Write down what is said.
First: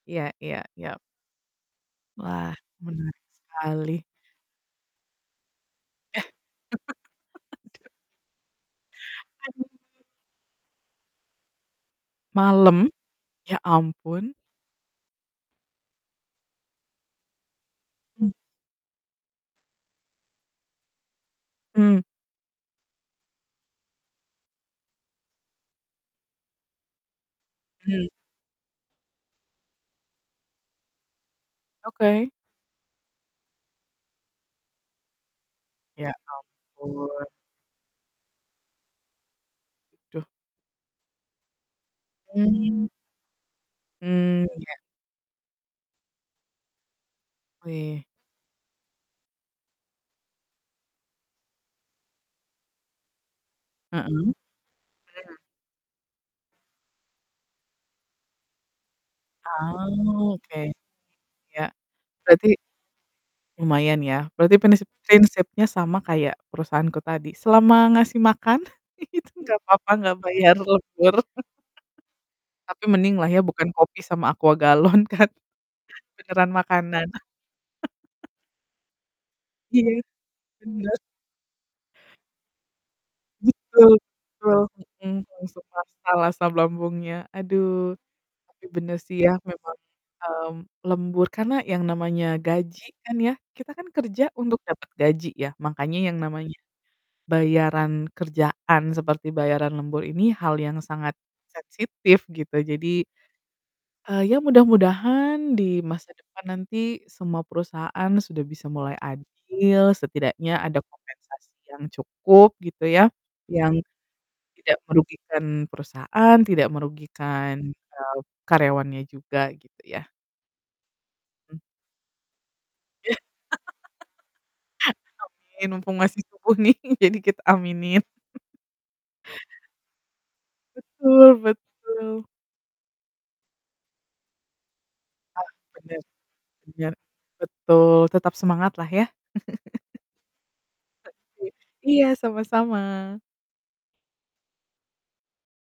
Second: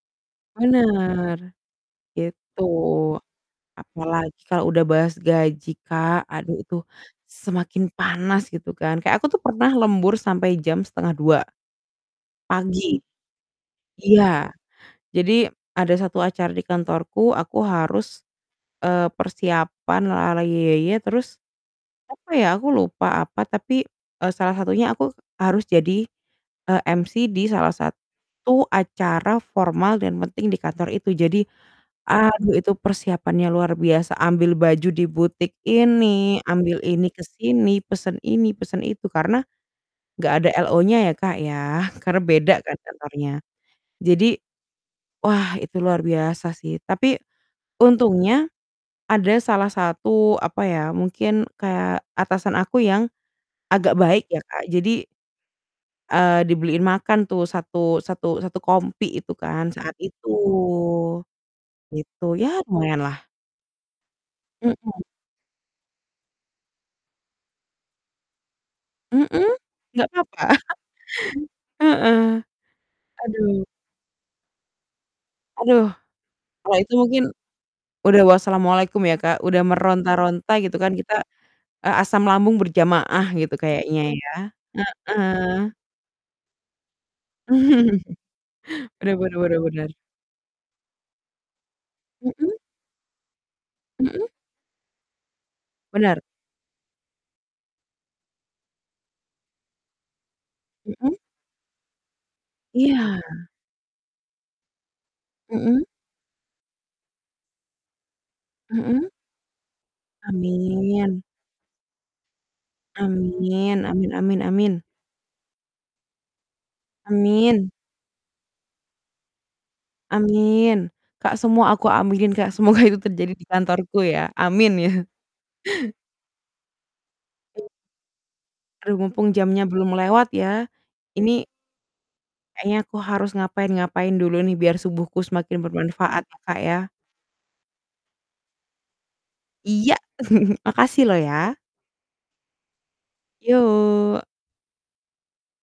Iya iya iya. Bener, Wah, gitu. menarik sekali. Apalagi kalau udah bahas gaji Kak, aduh itu semakin Aduh. panas, gitu kan, kayak aku tuh Aduh. pernah lembur sampai jam 01:30. Malam? Pagi, Ya ampun. iya. Jadi, ada 1 acara di kantorku, aku harus, Mmm. eee, persiapan la la la, ye ye ye, terus, Mmm. apa ya, aku lupa apa, tapi, eee, salah satunya aku harus jadi, eee, MC di salah Mmm. satu acara formal dan penting di kantor itu. Jadi, Oke. aduh, itu persiapannya luar biasa, ambil baju di butik Ya, ini, ambil ini ampun. kesini, pesen ini, pesen itu. Karena, Aduh. nggak ada LO-nya ya, Kak, ya, karena beda kan, Mmm. kantornya. Jadi, Mmm, iya. wah, itu luar biasa sih, tapi Wih. untungnya ada salah satu, apa ya, mungkin kayak atasan aku yang agak Heeh. baik Mmm. ya, Kak. Jadi eee, dibeliin makan tuh satu satu satu kompi itu kan, Ah, saat itu, oke. Iya, gitu, berarti ya lumayanlah. lumayan ya? Berarti, prinsip Mhm. prinsipnya sama kayak perusahaanku tadi, selama ngasih makan, itu Mhm? nggak apa-apa Nggak nggak papa. bayar lembur. Heeh, Tapi mending lah ya, aduh. bukan kopi sama Aqua galon kan? Aduh, Beneran kalau itu makanan. mungkin udah wassalamu'alaikum ya, Kak, udah Iya, meronta-ronta gitu kan, benar. kita, eee, asam lambung berjamaah gitu, Betul kayaknya ya, betul, mhm, langsung heeh. masalah asam lambungnya, aduh. Tapi bener sih Bener ya, bener bener memang, bener. mmm, lembur karena yang namanya Mhm? gaji kan ya, kita kan kerja Mhm? untuk dapet gaji ya, makanya yang Bener. namanya bayaran kerjaan, seperti bayaran lembur ini hal yang Mhm. sangat sensitif, gitu. Jadi Iya. eee, ya mudah-mudahan di Mhm. masa depan nanti, semua perusahaan sudah bisa mulai Mhm. adil, setidaknya ada Amin. kompensasi yang cukup, gitu ya, yang Amin amin amin tidak amin. merugikan perusahaan, tidak merugikan, Amin. eee, karyawannya juga, gitu ya. Amin, Kak, Mmm. semua aku aminin, Kak, semoga itu Iya. terjadi di kantorku ya, amin ya. Amin, mumpung masih subuh nih, jadi kita [unintelligible] aminin. Aduh, mumpung jamnya belum lewat ya, Betul ini betul. kayaknya aku harus ngapain-ngapain dulu nih, biar subuhku Nah, semakin bener, bermanfaat, ya, Kak, ya. bener, betul, tetap semangat lah ya. Iya. Makasih loh, Pasti, ya. iya, sama-sama. Yuk.